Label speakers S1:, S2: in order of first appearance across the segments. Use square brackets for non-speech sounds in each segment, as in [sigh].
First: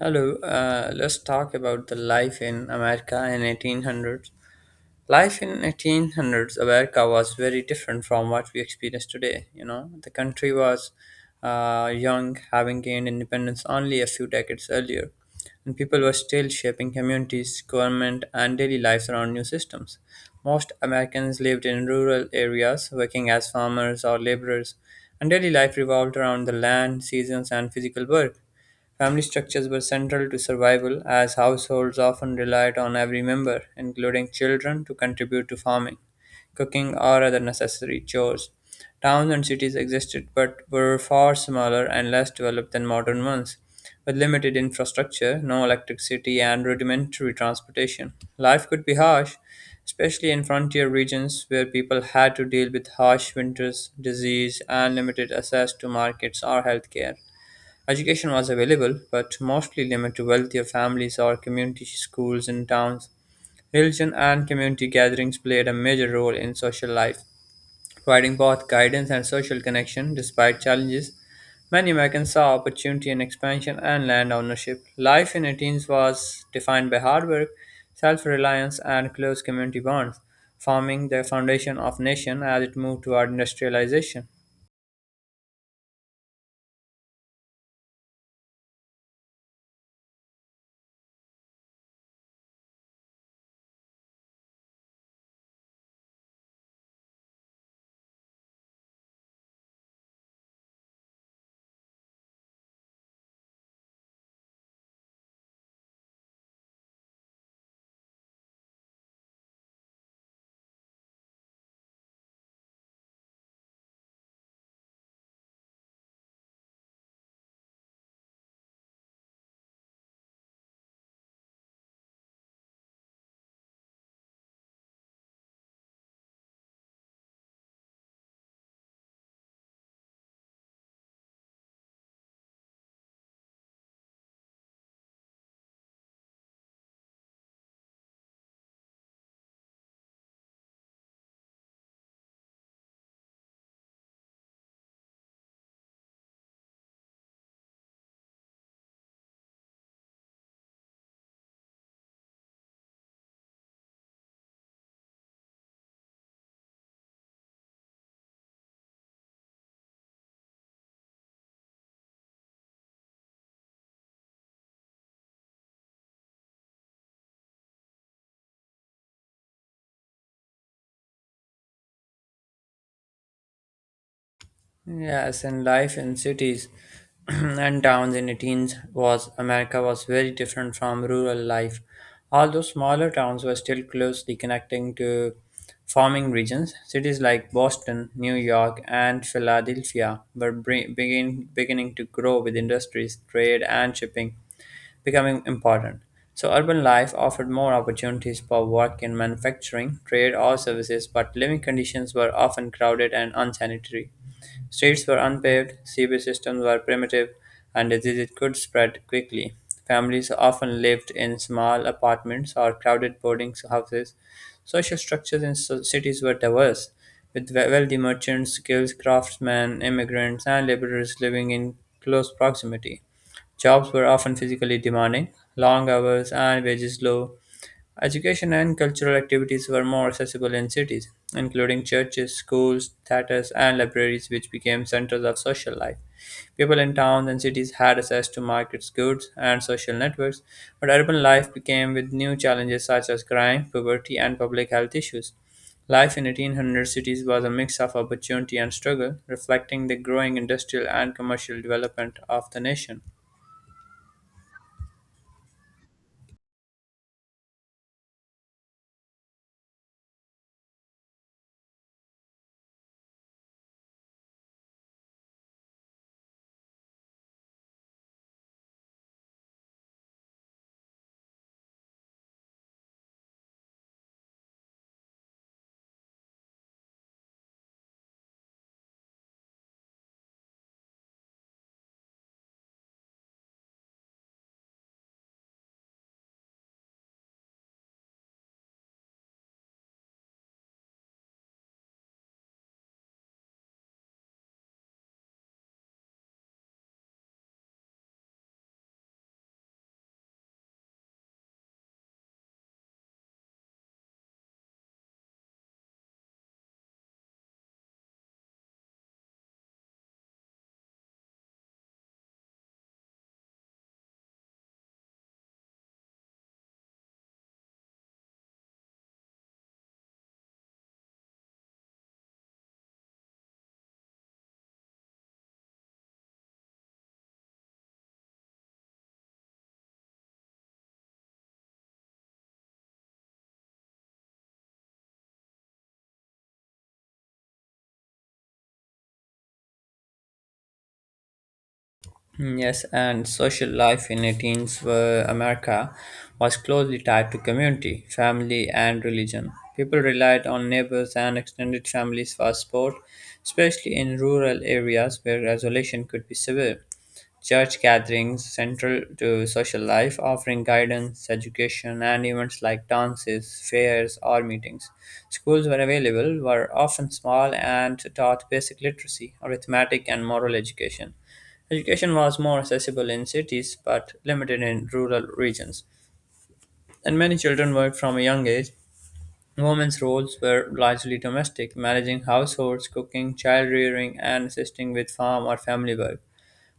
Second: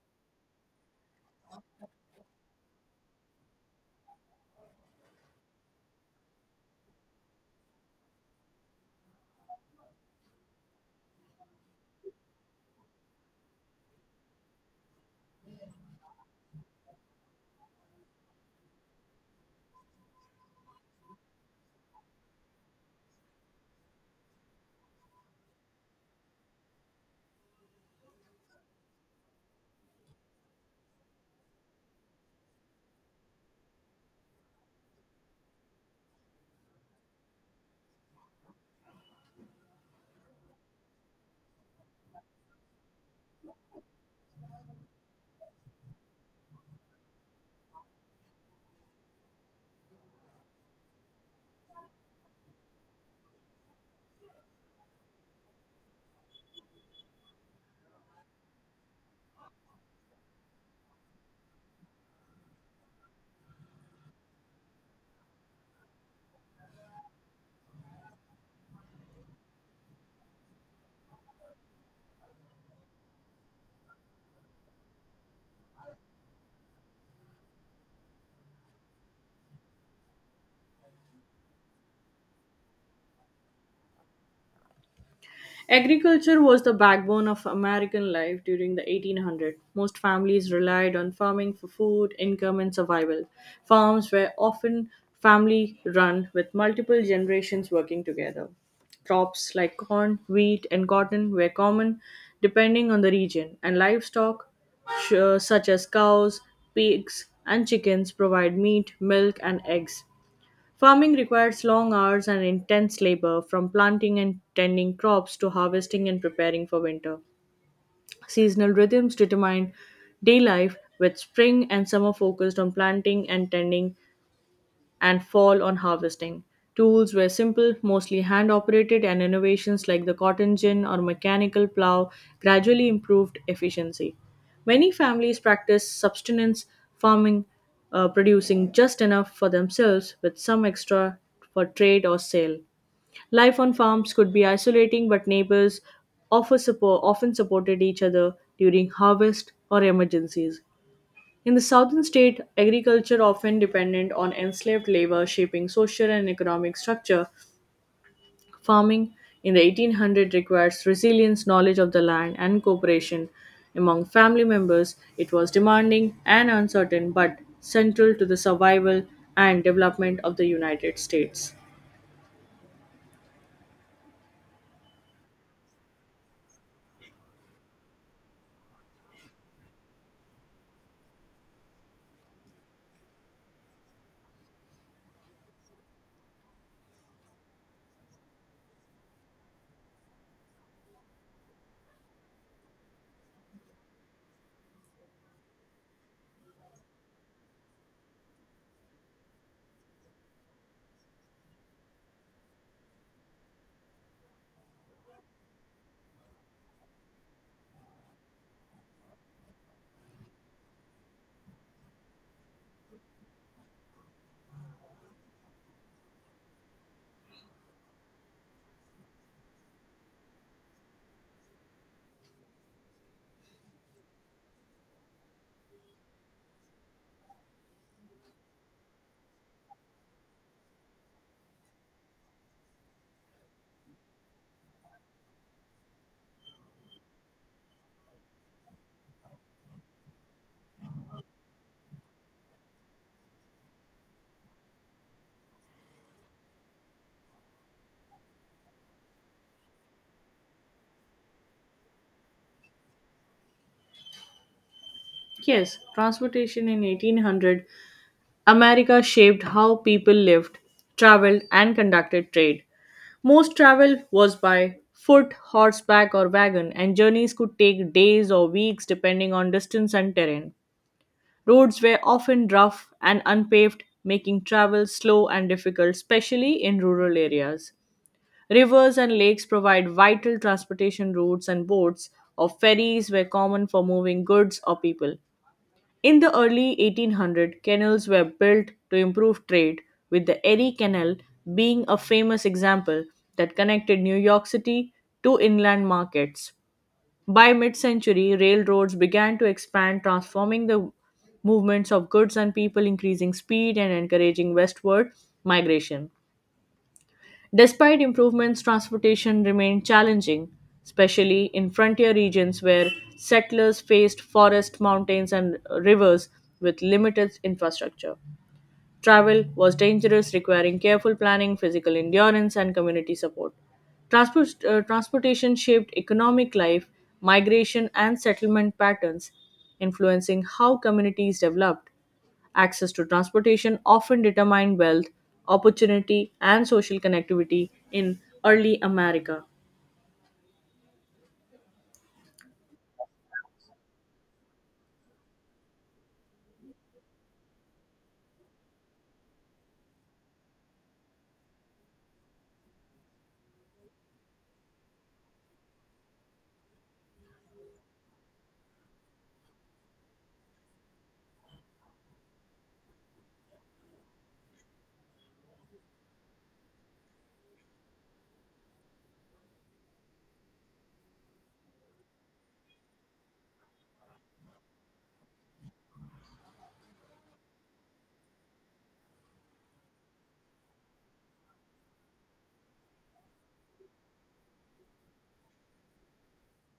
S1: Hello, let's talk about the life in America in 1800s. Life in 1800s America was very different from what we experience today. You know, the country was young, having gained independence only a few decades earlier, and people were still shaping communities, government, and daily lives around new systems. Most Americans lived in rural areas, working as farmers or laborers, and daily life revolved around the land, seasons, and physical work. Family structures were central to survival, as households often relied on every member, including children, to contribute to farming, cooking, or other necessary chores. Towns and cities existed but were far smaller and less developed than modern ones. With limited infrastructure, no electricity, and rudimentary transportation, life could be harsh, especially in frontier regions where people had to deal with harsh winters, disease, and limited access to markets or healthcare. Education was available, but mostly limited to wealthier families or community schools in towns. Religion and community gatherings played a major role in social life, providing both guidance and social connection despite challenges. Many Americans saw opportunity in expansion and land ownership. Life in Athens was defined by hard work, self reliance, and close community bonds, forming the foundation of nation as it moved toward industrialization.
S2: Agriculture was the backbone of American life during the 1800s. Most families relied on farming for food, income, and survival. Farms were often family run with multiple generations working together. Crops like corn, wheat, and cotton were common depending on the region, and livestock such as cows, pigs, and chickens provide meat, milk, and eggs. Farming requires long hours and intense labor, from planting and tending crops to harvesting and preparing for winter. Seasonal rhythms determine day life, with spring and summer focused on planting and tending, and fall on harvesting. Tools were simple, mostly hand operated, and innovations like the cotton gin or mechanical plow gradually improved efficiency. Many families practice subsistence farming, producing just enough for themselves with some extra for trade or sale. Life on farms could be isolating, but neighbors offer support, often supported each other during harvest or emergencies. In the southern state, agriculture often dependent on enslaved labor shaping social and economic structure. Farming in the 1800s requires resilience, knowledge of the land, and cooperation among family members. It was demanding and uncertain, but central to the survival and development of the United States.
S1: Yes, and life in cities [clears throat] and towns in the teens was America was very different from rural life. Although smaller towns were still closely connecting to farming regions, cities like Boston, New York, and Philadelphia were beginning to grow with industries, trade, and shipping becoming important. So, urban life offered more opportunities for work in manufacturing, trade, or services, but living conditions were often crowded and unsanitary. Streets were unpaved, sewage systems were primitive, and diseases could spread quickly. Families often lived in small apartments or crowded boarding houses. Social structures in cities were diverse, with wealthy merchants, skilled craftsmen, immigrants, and laborers living in close proximity. Jobs were often physically demanding, long hours, and wages low. Education and cultural activities were more accessible in cities, including churches, schools, theaters, and libraries, which became centers of social life. People in towns and cities had access to markets, goods, and social networks, but urban life became with new challenges such as crime, poverty, and public health issues. Life in 1800 cities was a mix of opportunity and struggle, reflecting the growing industrial and commercial development of the nation.
S2: Yes, transportation in 1800, America shaped how people lived, traveled, and conducted trade. Most travel was by foot, horseback, or wagon, and journeys could take days or weeks depending on distance and terrain. Roads were often rough and unpaved, making travel slow and difficult, especially in rural areas. Rivers and lakes provide vital transportation routes, and boats or ferries were common for moving goods or people. In the early 1800s, canals were built to improve trade, with the Erie Canal being a famous example that connected New York City to inland markets. By mid century, railroads began to expand, transforming the movements of goods and people, increasing speed and encouraging westward migration. Despite improvements, transportation remained challenging, especially in frontier regions where settlers faced forests, mountains, and rivers with limited infrastructure. Travel was dangerous, requiring careful planning, physical endurance, and community support. Transportation shaped economic life, migration, and settlement patterns, influencing how communities developed. Access to transportation often determined wealth, opportunity, and social connectivity in early America.
S1: Mm, yes, and social life in 18th America was closely tied to community, family, and religion. People relied on neighbors and extended families for support, especially in rural areas where isolation could be severe. Church gatherings central to social life, offering guidance, education, and events like dances, fairs, or meetings. Schools were available, were often small, and taught basic literacy, arithmetic, and moral education. Education was more accessible in cities but limited in rural regions, and many children worked from a young age. Women's roles were largely domestic, managing households, cooking, child rearing, and assisting with farm or family work.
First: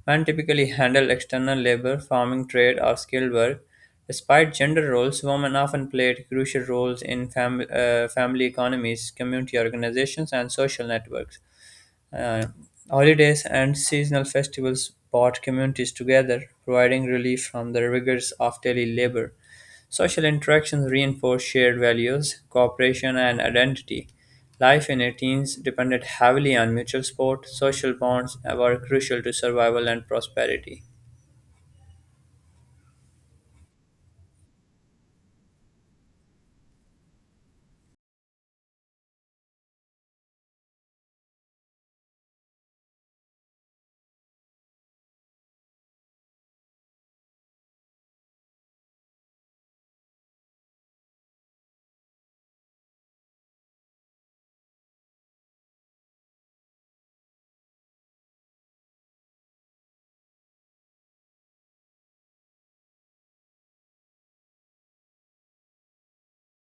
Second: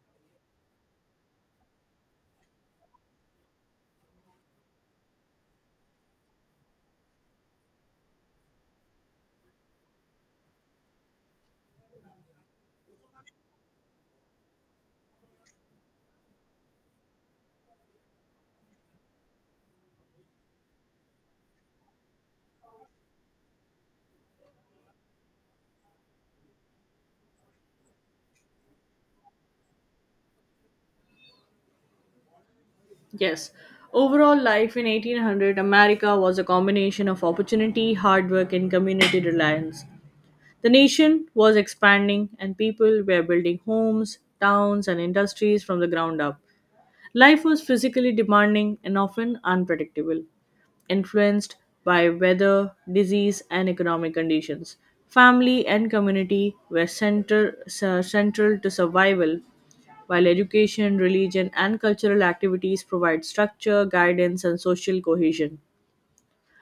S1: Men typically handled external labor, farming, trade, or skilled work. Despite gender roles, women often played crucial roles in family economies, community organizations, and social networks. Uh, Holidays and seasonal festivals brought communities together, providing relief from the rigors of daily labor. Social interactions reinforce shared values, cooperation, and identity. Life in 18s depended heavily on mutual support. Social bonds were crucial to survival and prosperity.
S2: Yes, overall life in 1800 America was a combination of opportunity, hard work, and community reliance. The nation was expanding, and people were building homes, towns, and industries from the ground up. Life was physically demanding and often unpredictable, influenced by weather, disease, and economic conditions. Family and community were central to survival, while education, religion, and cultural activities provide structure, guidance, and social cohesion.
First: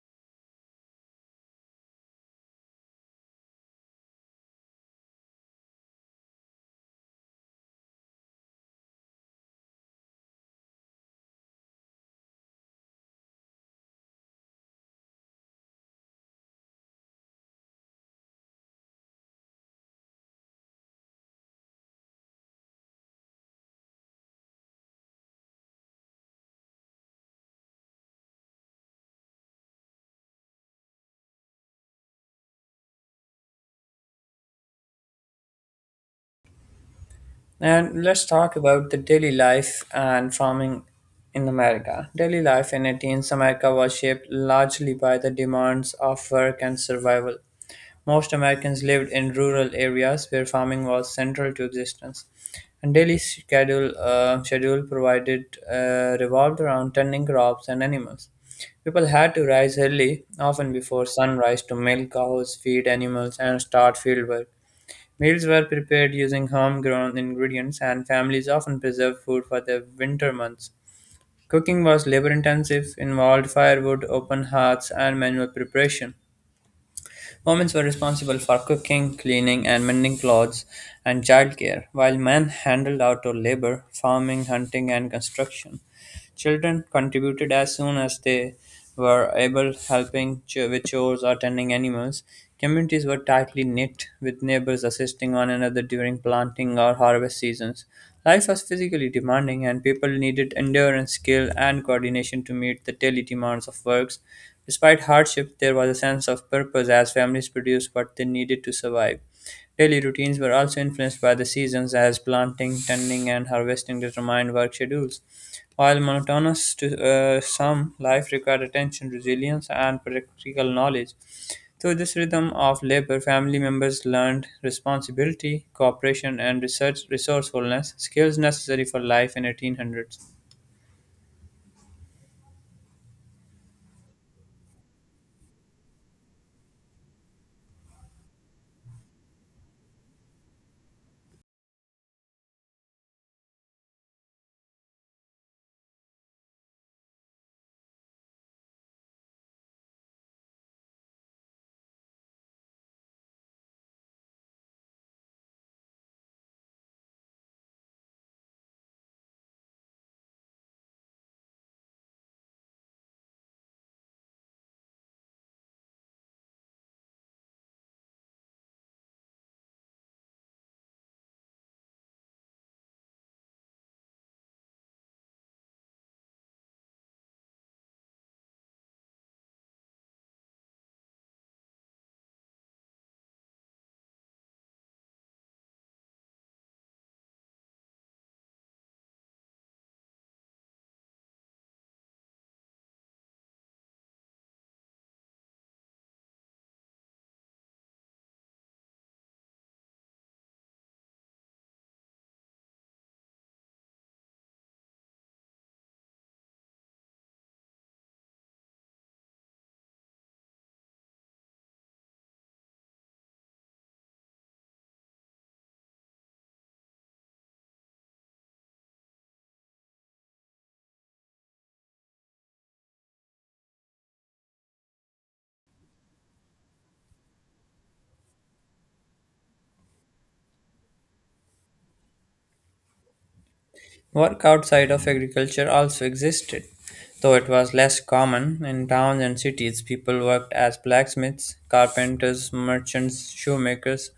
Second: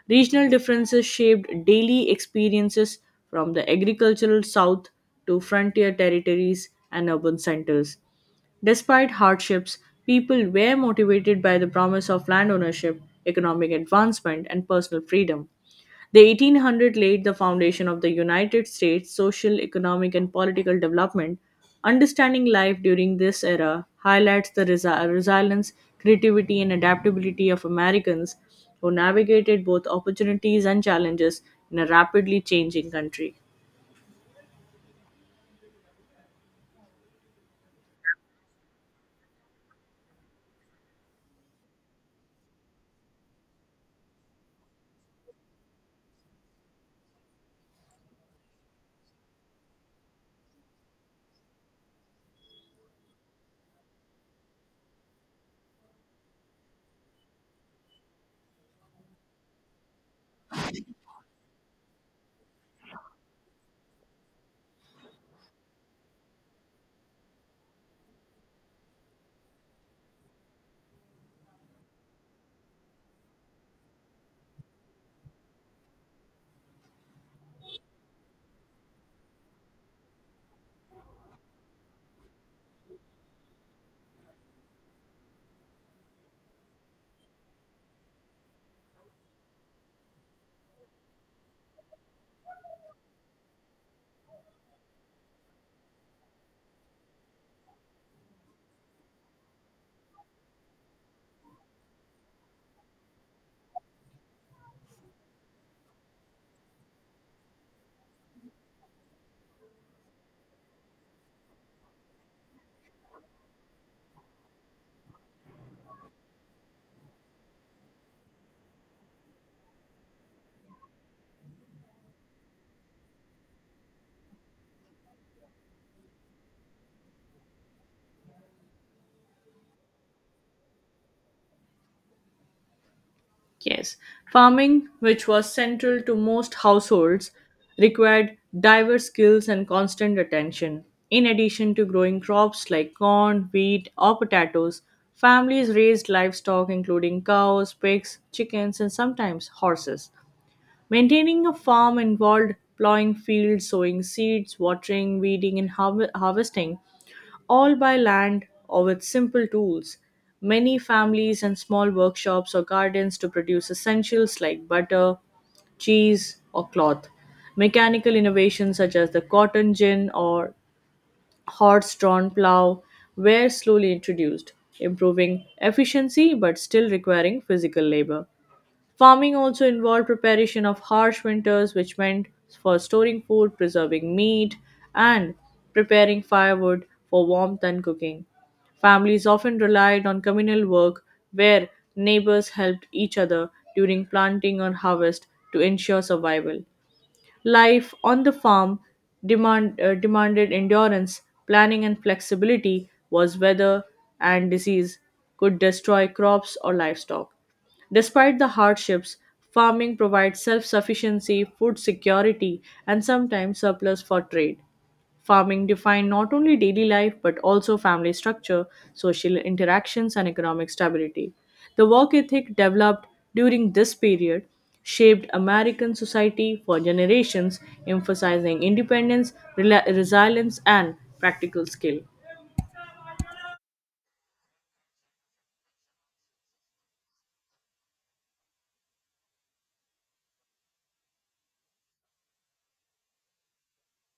S2: Regional differences shaped daily experiences from the agricultural south to frontier territories and urban centers. Despite hardships, people were motivated by the promise of land ownership, economic advancement, and personal freedom. The 1800 laid the foundation of the United States social, economic, and political development. Understanding life during this era highlights the resilience, creativity, and adaptability of Americans who navigated both opportunities and challenges in a rapidly changing country.
S1: And let's talk about the daily life and farming in America. Daily life in 18th America was shaped largely by the demands of work and survival. Most Americans lived in rural areas where farming was central to existence. And daily schedule provided revolved around tending crops and animals. People had to rise early, often before sunrise, to milk cows, feed animals, and start field work. Meals were prepared using homegrown ingredients, and families often preserved food for the winter months. Cooking was labor intensive, involved firewood, open hearths, and manual preparation. Women were responsible for cooking, cleaning, and mending clothes and childcare, while men handled outdoor labor, farming, hunting, and construction. Children contributed as soon as they were able, helping with chores or tending animals. Communities were tightly knit, with neighbors assisting one another during planting or harvest seasons. Life was physically demanding, and people needed endurance, skill, and coordination to meet the daily demands of works. Despite hardship, there was a sense of purpose as families produced what they needed to survive. Daily routines were also influenced by the seasons, as planting, tending, and harvesting determined work schedules. While monotonous to some, life required attention, resilience, and practical knowledge. Through this rhythm of labor, family members learned responsibility, cooperation, and research resourcefulness, skills necessary for life in 1800s.
S2: Yes, farming, which was central to most households, required diverse skills and constant attention. In addition to growing crops like corn, wheat, or potatoes, families raised livestock including cows, pigs, chickens, and sometimes horses. Maintaining a farm involved plowing fields, sowing seeds, watering, weeding, and harvesting all by land or with simple tools. Many families and small workshops or gardens to produce essentials like butter, cheese, or cloth. Mechanical innovations such as the cotton gin or horse drawn plow were slowly introduced, improving efficiency but still requiring physical labor. Farming also involved preparation of harsh winters, which meant for storing food, preserving meat, and preparing firewood for warmth and cooking. Families often relied on communal work where neighbors helped each other during planting or harvest to ensure survival. Life on the farm demanded endurance, planning, and flexibility, was weather and disease could destroy crops or livestock. Despite the hardships, farming provides self sufficiency, food security, and sometimes surplus for trade. Farming defined not only daily life but also family structure, social interactions, and economic stability. The work ethic developed during this period shaped American society for generations, emphasizing independence, resilience, and practical skill.
S1: Work outside of agriculture also existed, though it was less common. In towns and cities, people worked as blacksmiths, carpenters, merchants, shoemakers,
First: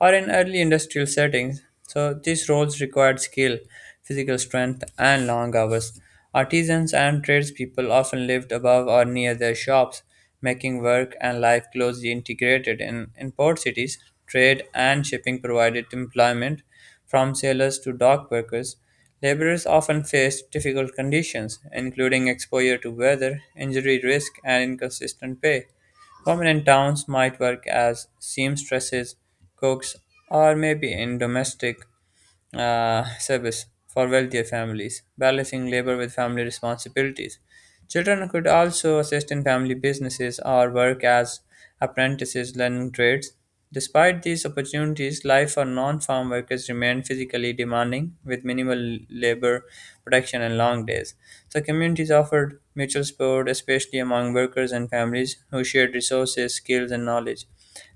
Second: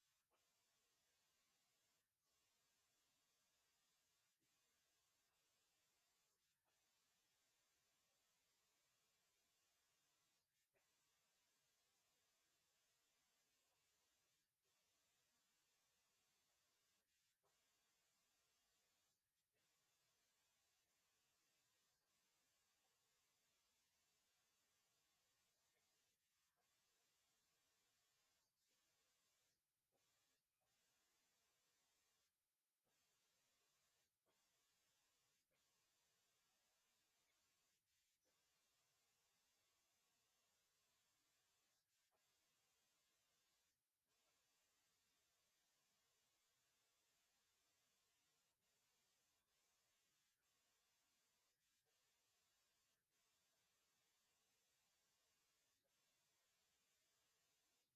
S1: or in early industrial settings. So these roles required skill, physical strength, and long hours. Artisans and tradespeople often lived above or near their shops, making work and life closely integrated. In port cities, trade and shipping provided employment from sailors to dock workers, laborers often faced difficult conditions, including exposure to weather, injury risk, and inconsistent pay. Women in towns might work as seamstresses, cooks, or maybe in domestic service for wealthier families, balancing labor with family responsibilities. Children could also assist in family businesses or work as apprentices learning trades. Despite these opportunities, life for non farm workers remained physically demanding with minimal labor protection and long days. So, communities offered mutual support, especially among workers and families who shared resources, skills, and knowledge.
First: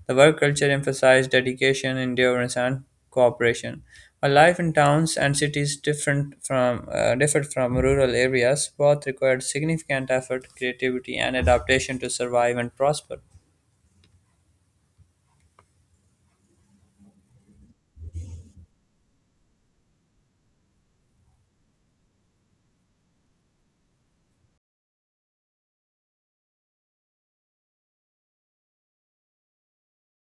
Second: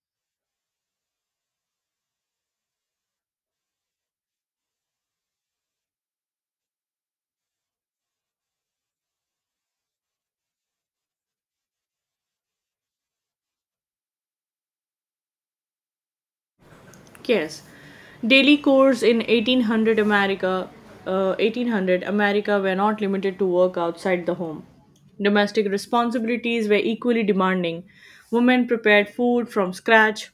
S1: The work culture emphasized dedication, endurance, and cooperation. While life in towns and cities differed from rural areas, both required significant effort, creativity, and adaptation to survive and prosper.
S2: Yes, daily chores in 1800 America were not limited to work outside the home. Domestic responsibilities were equally demanding. Women prepared food from scratch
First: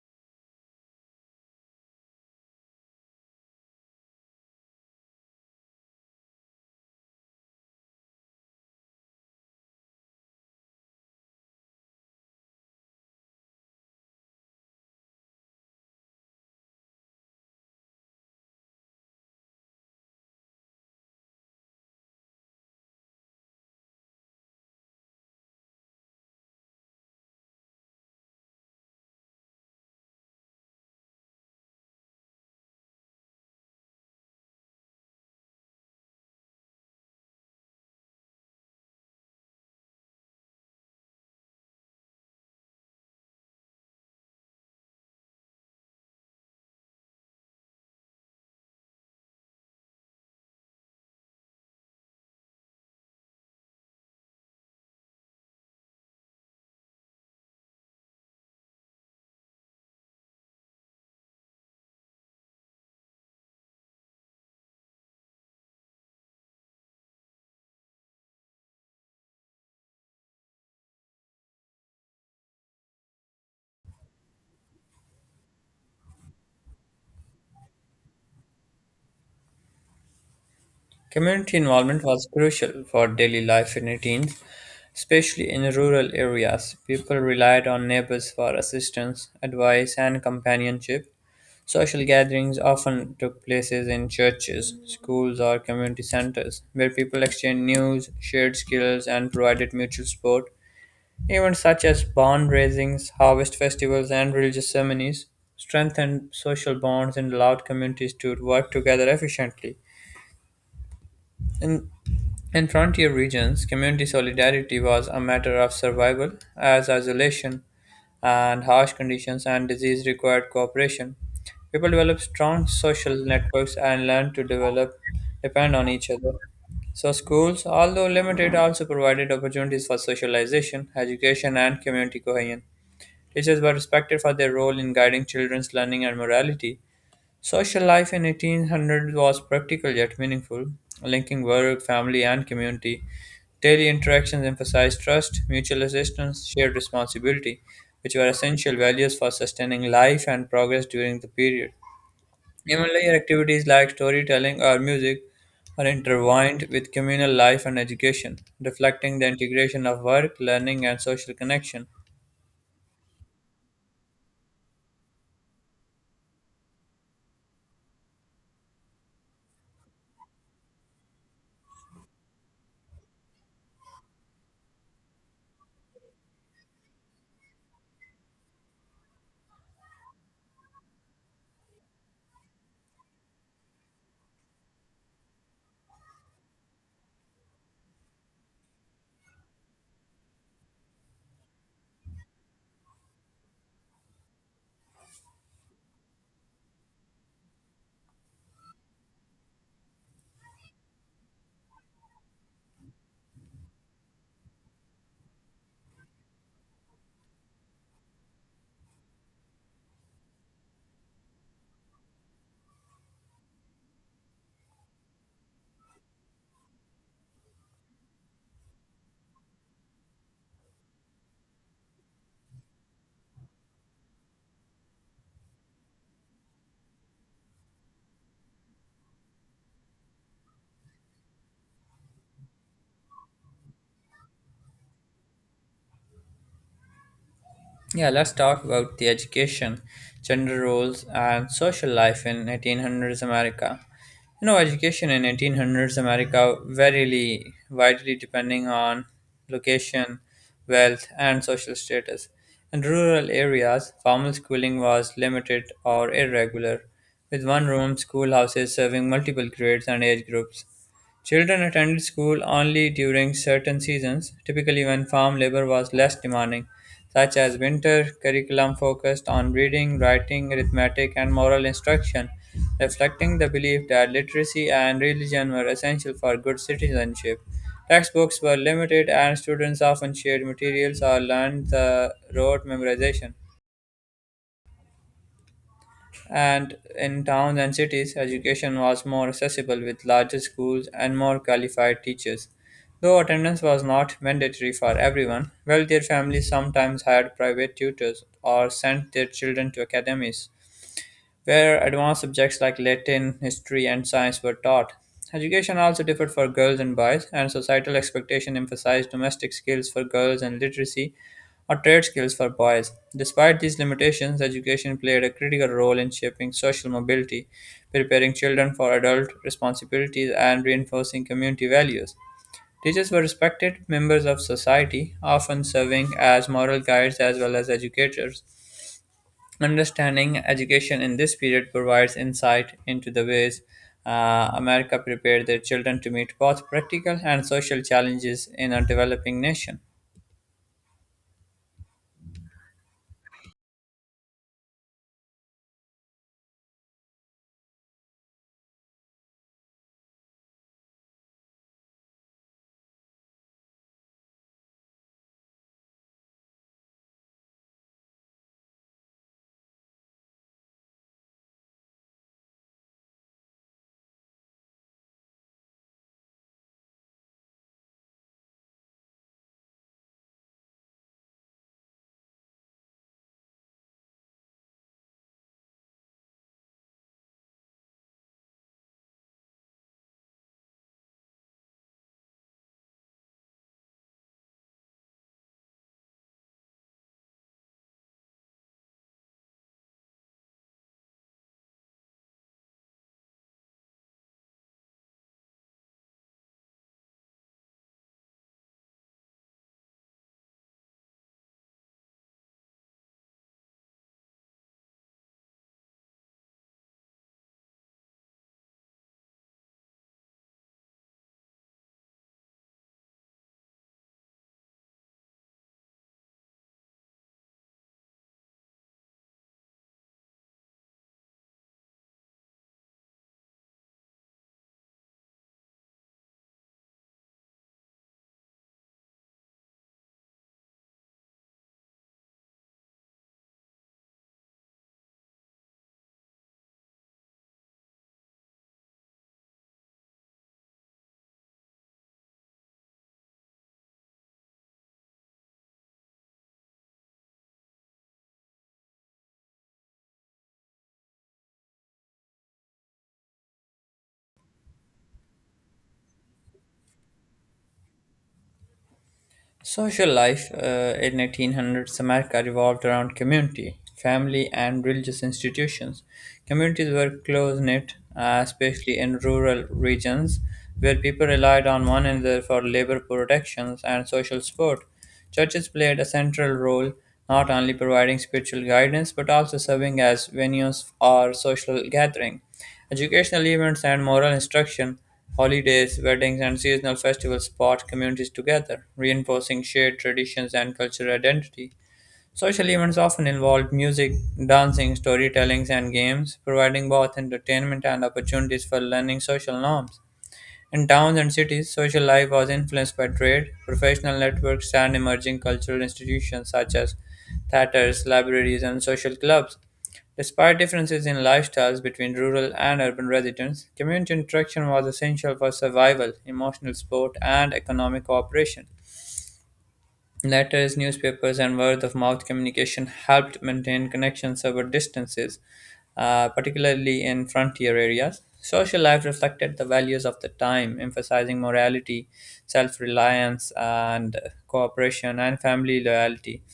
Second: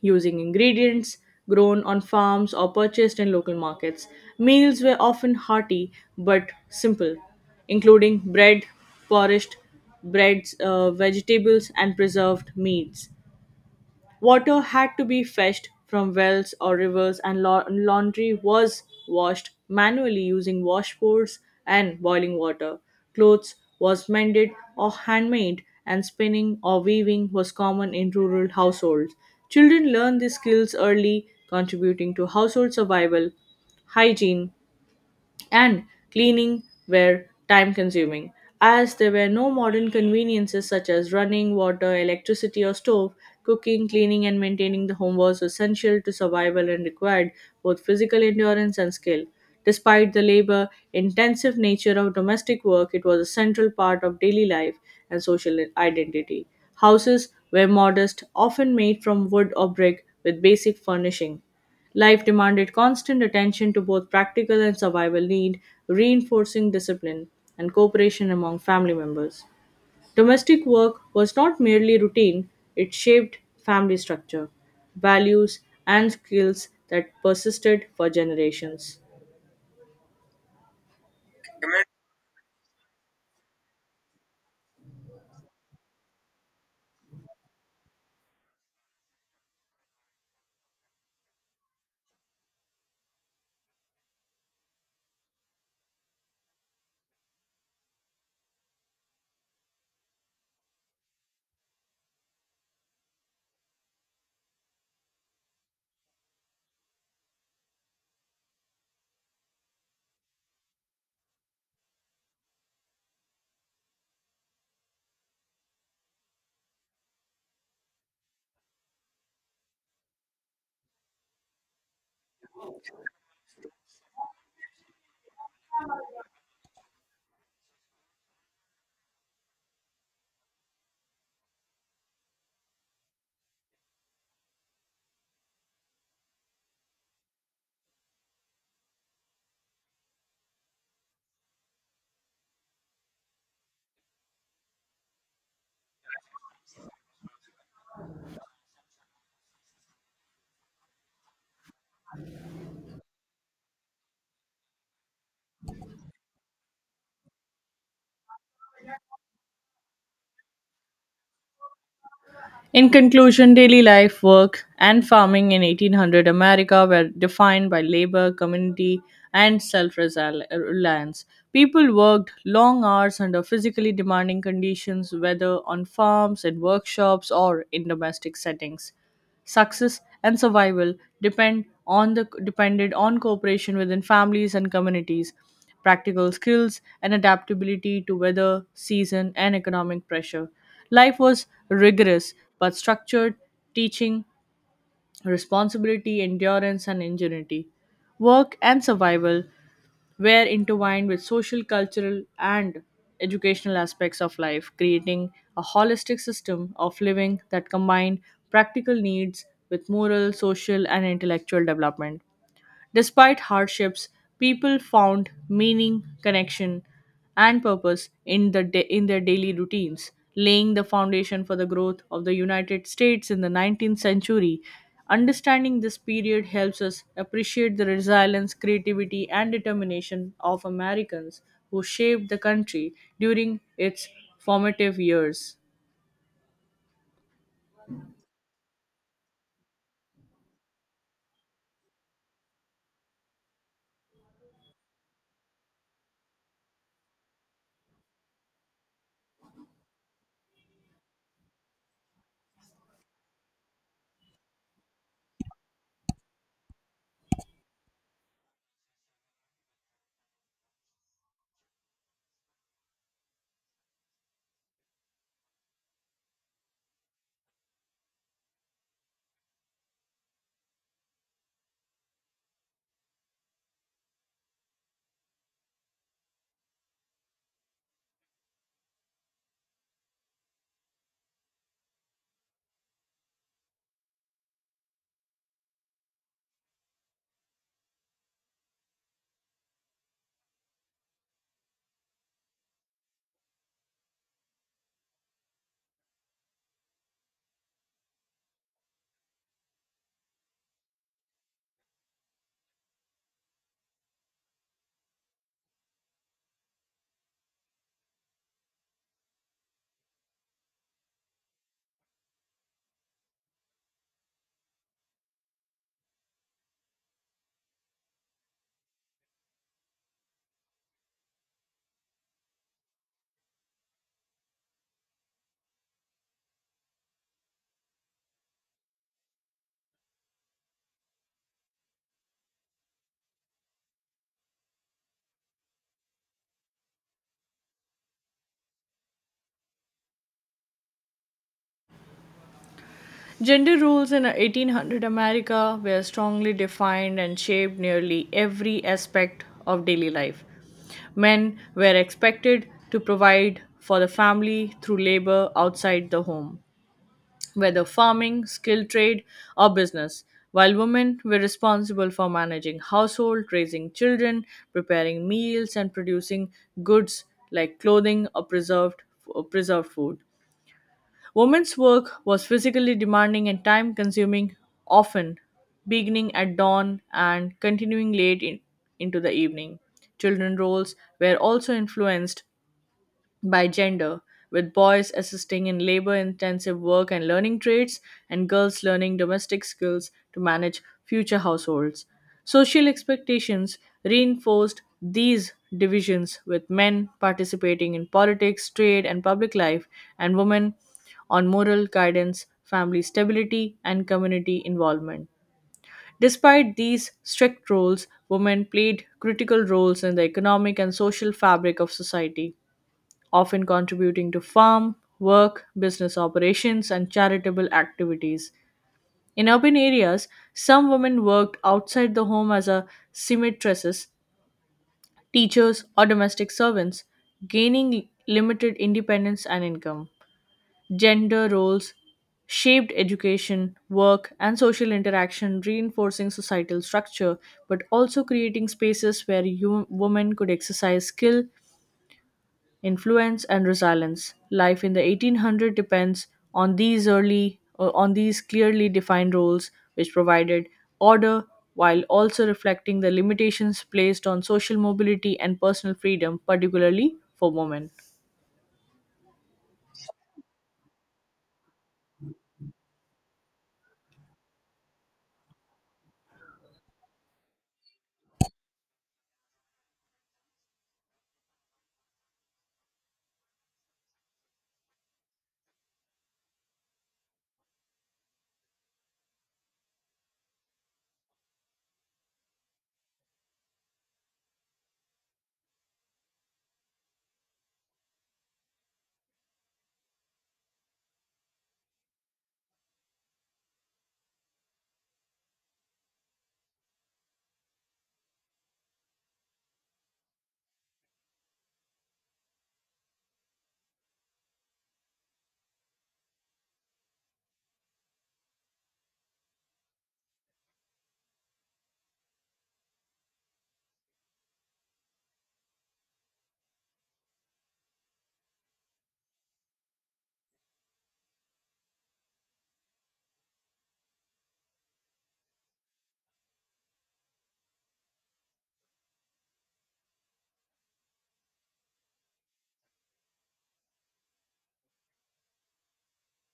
S2: using ingredients grown on farms or purchased in local markets. Meals were often hearty but simple, including bread, polished breads, vegetables, and preserved meats. Water had to be fetched from wells or rivers, and laundry was washed manually using washboards and boiling water. Clothes was mended or handmade, and spinning or weaving was common in rural households. Children learned these skills early, contributing to household survival, hygiene, and cleaning were time consuming. As there were no modern conveniences such as running water, electricity, or stove, cooking, cleaning, and maintaining the home was essential to survival and required both physical endurance and skill. Despite the labor intensive nature of domestic work, it was a central part of daily life and social identity. Houses were modest, often made from wood or brick with basic furnishing. Life demanded constant attention to both practical and survival need, reinforcing discipline and cooperation among family members. Domestic work was not merely routine, it shaped family structure, values, and skills that persisted for generations.
S1: Community involvement was crucial for daily life in teens, especially in rural areas. People relied on neighbors for assistance, advice, and companionship. Social gatherings often took places in churches, schools, or community centers, where people exchanged news, shared skills, and provided mutual support. Events such as bond raisings, harvest festivals, and religious ceremonies strengthened social bonds and allowed communities to work together efficiently. In, in frontier regions, community solidarity was a matter of survival, as isolation and harsh conditions and disease required cooperation. People developed strong social networks and learned to develop depend on each other. So schools, although limited, also provided opportunities for socialization, education, and community cohesion. Teachers were respected for their role in guiding children's learning and morality. Social life in 1800 was practical yet meaningful, linking work, family, and community. Daily interactions emphasized trust, mutual assistance, shared responsibility, which were essential values for sustaining life and progress during the period. Even later activities like storytelling or music are intertwined with communal life and education, reflecting the integration of work, learning, and social connection.
S2: In conclusion, daily life, work, and farming in 1800 America were defined by labor, community, and self reliance. People worked long hours under physically demanding conditions, whether on farms, in workshops, or in domestic settings. Success and survival depended on cooperation within families and communities, practical skills and adaptability to weather, season and economic pressure. Life was rigorous but structured, teaching responsibility, endurance and ingenuity. Work and survival were intertwined with social, cultural, and educational aspects of life, creating a holistic system of living that combined practical needs with moral, social, and intellectual development. Despite hardships, people found meaning, connection, and purpose in their daily routines, laying the foundation for the growth of the United States in the 19th century. Understanding this period helps us appreciate the resilience, creativity, and determination of Americans who shaped the country during its formative years.
S1: Yeah, let's talk about the education, gender roles, and social life in 1800s America. You know, education in 1800s America widely depending on location, wealth, and social status. In rural areas, formal schooling was limited or irregular, with one-room schoolhouses serving multiple grades and age groups. Children attended school only during certain seasons, typically when farm labor was less demanding, such as winter. Curriculum focused on reading, writing, arithmetic, and moral instruction, reflecting the belief that literacy and religion were essential for good citizenship. Textbooks were limited, and students often shared materials or learned the rote memorization. And in towns and cities, education was more accessible with larger schools and more qualified teachers. Though attendance was not mandatory for everyone, wealthier families sometimes hired private tutors or sent their children to academies where advanced subjects like Latin, history, and science were taught. Education also differed for girls and boys, and societal expectation emphasized domestic skills for girls and literacy or trade skills for boys. Despite these limitations, education played a critical role in shaping social mobility, preparing children for adult responsibilities, and reinforcing community values. Teachers were respected members of society, often serving as moral guides as well as educators. Understanding education in this period provides insight into the ways America prepared their children to meet both practical and social challenges in a developing nation.
S2: Gender roles in 1800 America were strongly defined and shaped nearly every aspect of daily life. Men were expected to provide for the family through labor outside the home, whether farming, skilled trade, or business, while women were responsible for managing household, raising children, preparing meals, and producing goods like clothing or preserved food. Women's work was physically demanding and time consuming, often beginning at dawn and continuing late into the evening. Children roles were also influenced by gender, with boys assisting in labor intensive work and learning trades, and girls learning domestic skills to manage future households. Social expectations reinforced these divisions, with men participating in politics, trade, and public life, and women on moral guidance, family stability, and community involvement. Despite these strict roles, women played critical roles in the economic and social fabric of society often contributing to farm, work, business operations, and charitable activities. In urban areas, some women worked outside the home as a seamstresses, teachers, or domestic servants, gaining limited independence and income. Gender roles shaped education, work, and social interaction, reinforcing societal structure, but also creating spaces where women could exercise skill, influence and resilience. Life in the 1800 depends on these clearly defined roles which provided order while also reflecting the limitations placed on social mobility and personal freedom particularly for women.
S1: Social life in 1800s America revolved around community, family, and religious institutions. Communities were close knit, especially in rural regions, where people relied on one another for labor protections and social support. Churches played a central role, not only providing spiritual guidance but also serving as venues or social gathering. Educational events and moral instruction, holidays, weddings, and seasonal festivals brought communities together, reinforcing shared traditions and cultural identity. Social events often involved music, dancing, storytellings, and games, providing both entertainment and opportunities for learning social norms. In towns and cities, social life was influenced by trade, professional networks, and emerging cultural institutions such as theaters, libraries, and social clubs. Despite differences in lifestyles between rural and urban residents, community interaction was essential for survival, emotional support, and economic cooperation. Letters, newspapers, and word of mouth communication helped maintain connections over distances, particularly in frontier areas. Social life reflected the values of the time, emphasizing morality, self reliance, and cooperation, and family loyalty.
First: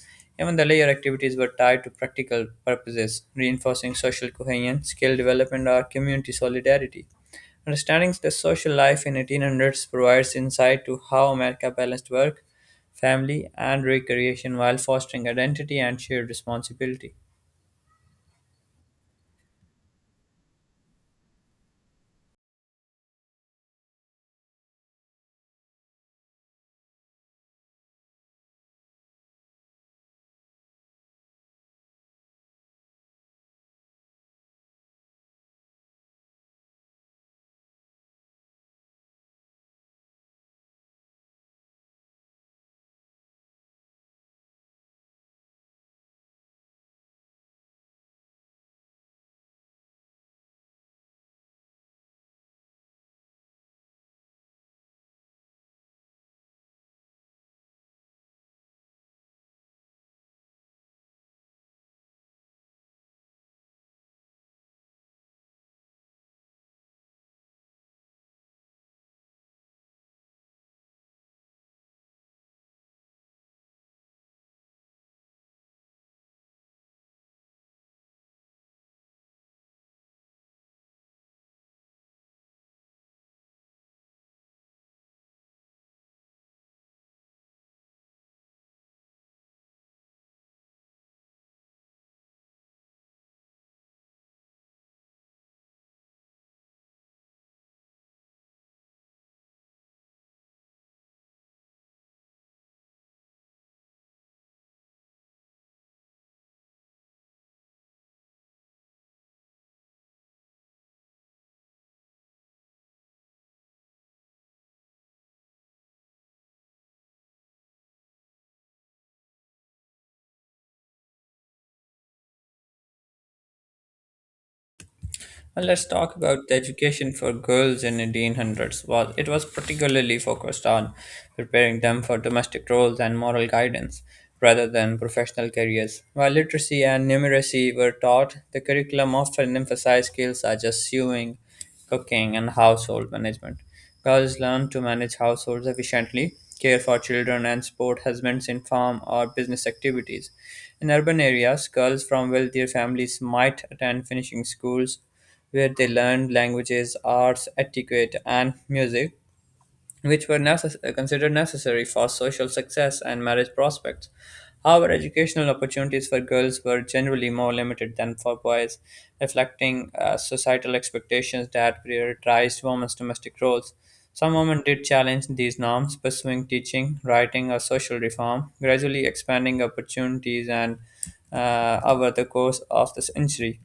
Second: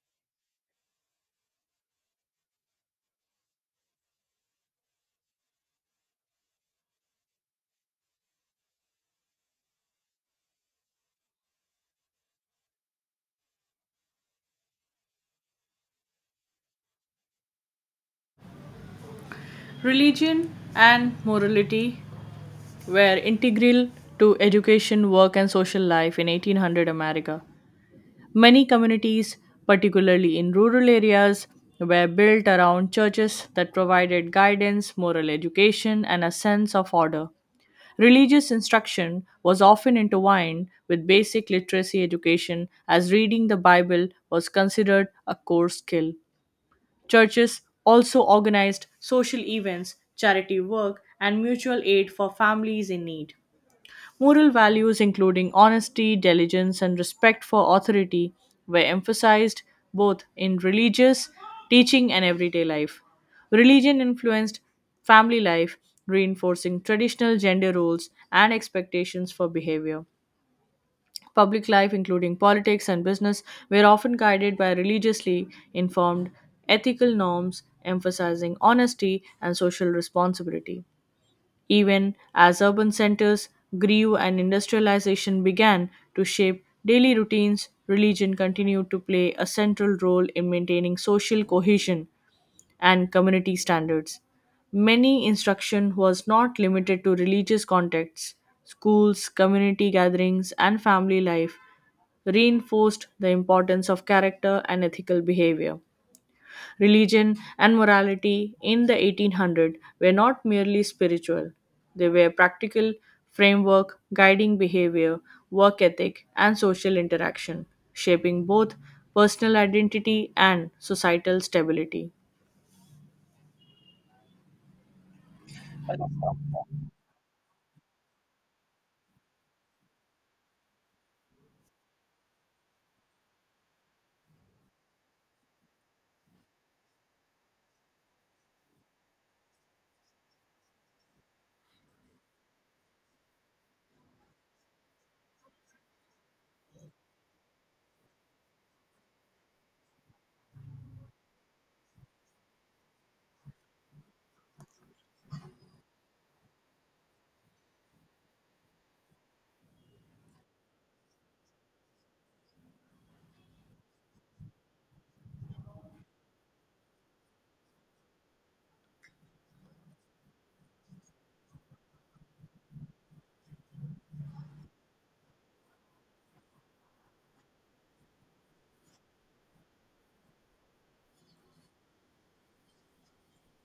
S1: Even the leisure activities were tied to practical purposes, reinforcing social cohesion, skill development, or community solidarity. Understanding the social life in 1800s provides insight to how America balanced work, family, and recreation while fostering identity and shared responsibility.
S2: Religion and morality were integral to education, work and social life in 1800 America. Many communities, particularly in rural areas, were built around churches that provided guidance, moral education, and a sense of order. Religious instruction was often intertwined with basic literacy education, as reading the Bible was considered a core skill. Churches also organized social events, charity work, and mutual aid for families in need. Moral values, including honesty, diligence, and respect for authority, were emphasized both in religious teaching and everyday life. Religion influenced family life, reinforcing traditional gender roles and expectations for behavior. Public life, including politics and business, were often guided by religiously informed ethical norms, emphasizing honesty and social responsibility even as urban centers grew and industrialization began to shape daily routines, religion continued to play a central role in maintaining social cohesion and community standards. Many instruction was not limited to religious contexts. Schools, community gatherings, and family life reinforced the importance of character and ethical behavior. Religion and morality in the 1800s were not merely spiritual, they were practical framework guiding behavior, work ethic, and social interaction, shaping both personal identity and societal stability.
S1: Well, let's talk about the education for girls in 1800s. Was it was particularly focused on preparing them for domestic roles and moral guidance rather than professional careers. While literacy and numeracy were taught, the curriculum often emphasized skills such as sewing, cooking, and household management. Girls learn to manage households efficiently, care for children, and support husbands in farm or business activities. In urban areas, girls from wealthier families might attend finishing schools where they learned languages, arts, etiquette, and music, which were considered necessary for social success and marriage prospects. However, educational opportunities for girls were generally more limited than for boys, reflecting societal expectations that prioritized women's domestic roles. Some women did challenge these norms, pursuing teaching, writing, or social reform, gradually expanding opportunities and over the course of the century.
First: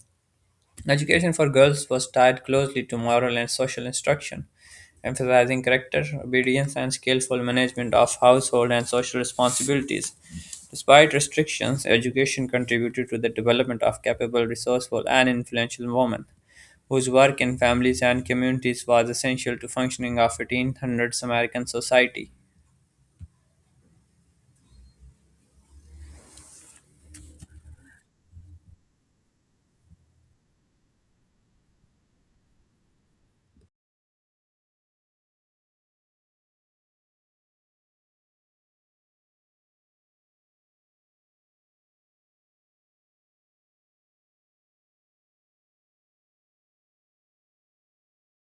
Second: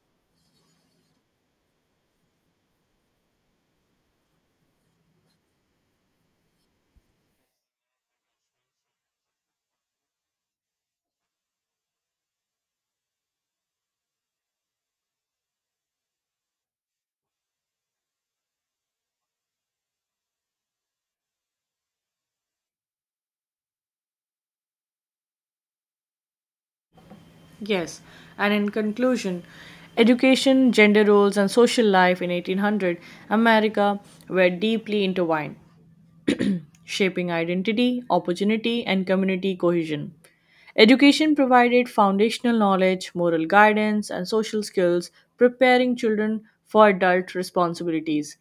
S1: Education for girls was tied closely to moral and social instruction, emphasizing character, obedience, and skillful management of household and social responsibilities. Despite restrictions, education contributed to the development of capable, resourceful, and influential women, whose work in families and communities was essential to functioning of 1800s American society.
S2: Yes, and in conclusion, education, gender roles, and social life in 1800 America were deeply intertwined. Shaping identity, opportunity, and community cohesion. Education provided foundational knowledge, moral guidance, and social skills, preparing children for adult responsibilities.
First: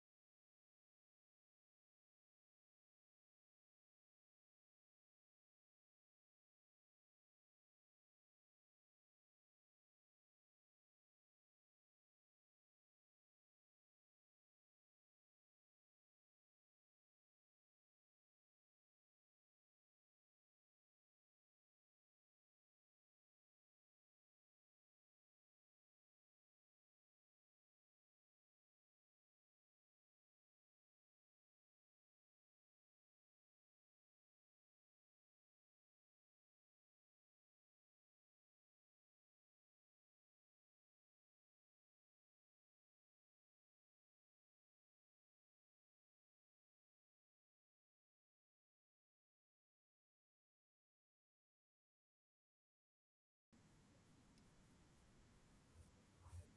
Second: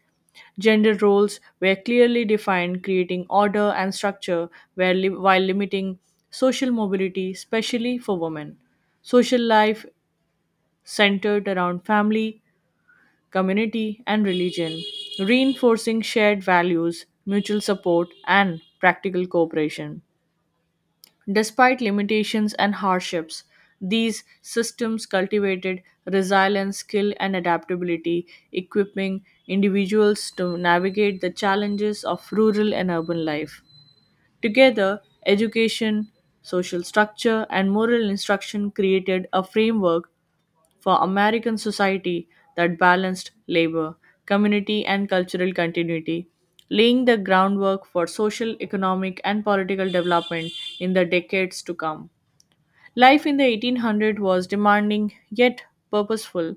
S2: Gender roles were clearly defined, creating order and structure where while limiting social mobility, especially for women. Social life centered around family, community, and religion, reinforcing shared values, mutual support, and practical cooperation. Despite limitations and hardships, these systems cultivated resilience, skill, and adaptability, equipping individuals to navigate the challenges of rural and urban life. Together, education, social structure, and moral instruction created a framework for American society that balanced labor, community, and cultural continuity, laying the groundwork for social, economic, and political development in the decades to come. Life in the 1800s was demanding yet purposeful,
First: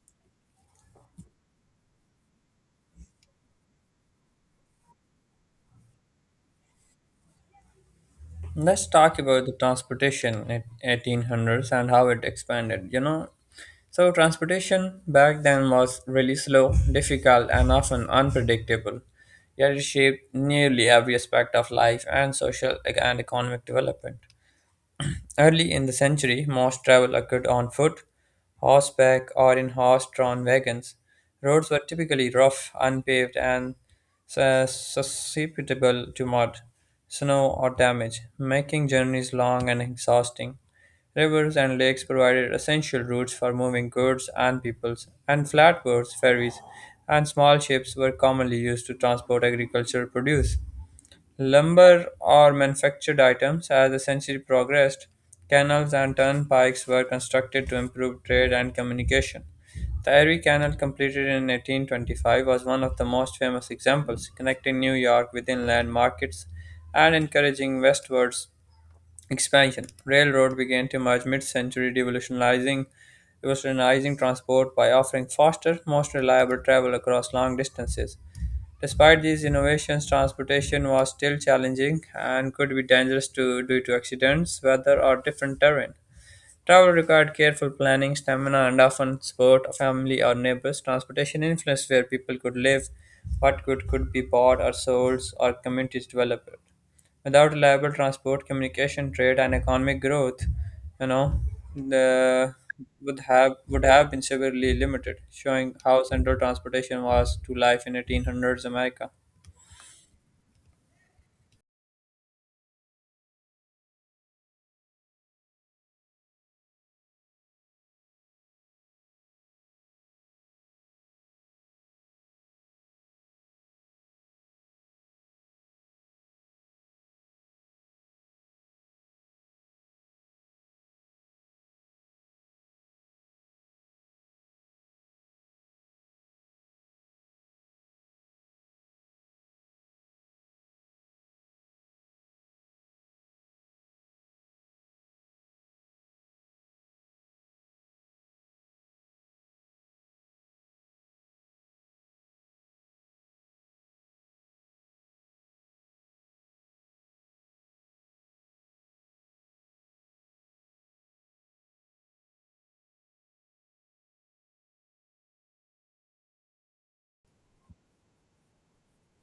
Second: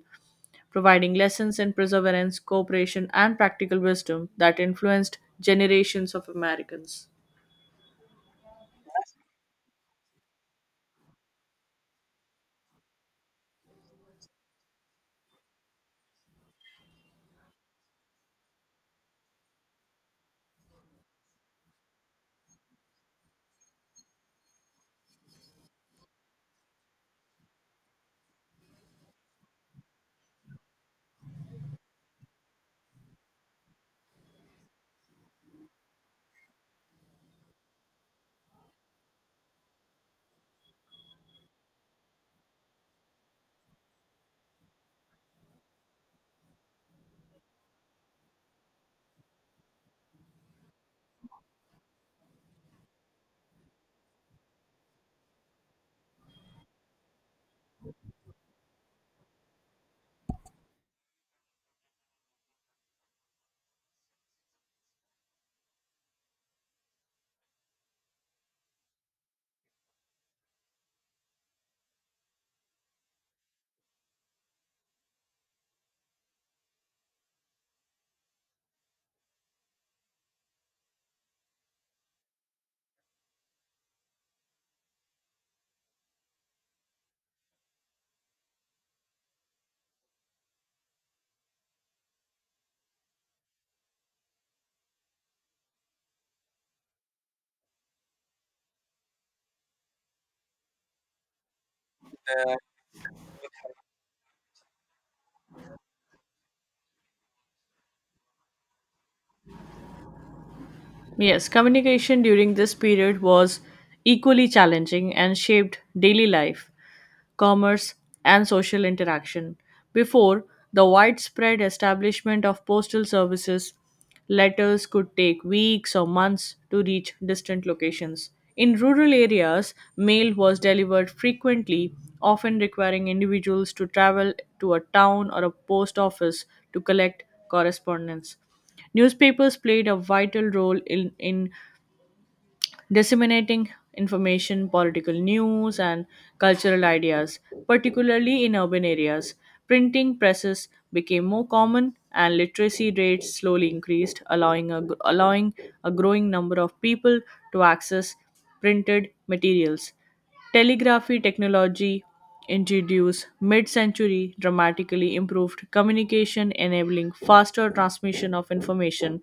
S2: providing lessons in perseverance, cooperation, and practical wisdom that influenced generations of Americans.
S1: Let's talk about the transportation at 1800s and how it expanded. So transportation back then was really slow, difficult, and often unpredictable. Yet it shaped nearly every aspect of life and social and economic development. Early in the century, most travel occurred on foot, horseback, or in horse drawn wagons. Roads were typically rough, unpaved, and susceptible to mud, snow, or damage, making journeys long and exhausting. Rivers and lakes provided essential routes for moving goods and peoples, and flatboats, ferries, and small ships were commonly used to transport agricultural produce. Lumber or manufactured items. As the century progressed, canals and turnpikes were constructed to improve trade and communication. The Erie Canal, completed in 1825, was one of the most famous examples, connecting New York with inland markets and encouraging westwards expansion. Railroad began to emerge mid-century, revolutionizing transport by offering faster, most reliable travel across long distances. Despite these innovations, transportation was still challenging and could be dangerous to, due to accidents, weather, or different terrain. Travel required careful planning, stamina, and often support, family, or neighbors. Transportation influenced where people could live, what good could be bought or sold, or communities developed. Without reliable transport, communication, trade, and economic growth, you know, the would have been severely limited, showing how central transportation was to life in 1800s America.
S2: Yes, communication during this period was equally challenging and shaped daily life, commerce, and social interaction before the widespread establishment of postal services letters could take weeks or months to reach distant locations. In rural areas, mail was delivered frequently, often requiring individuals to travel to a town or a post office to collect correspondence. Newspapers played a vital role in disseminating information, political news, and cultural ideas, particularly in urban areas. Printing presses became more common, and literacy rates slowly increased, allowing a growing number of people to access printed materials. Telegraphy technology introduced mid century dramatically improved communication, enabling faster transmission of information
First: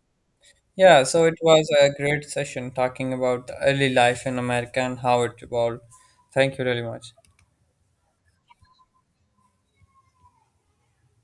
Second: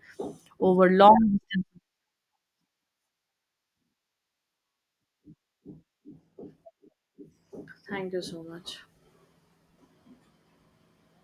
S2: over
S1: Yeah, so
S2: long
S1: it
S2: distances.
S1: was a great session talking about the early life in America and how it evolved. Thank you really much.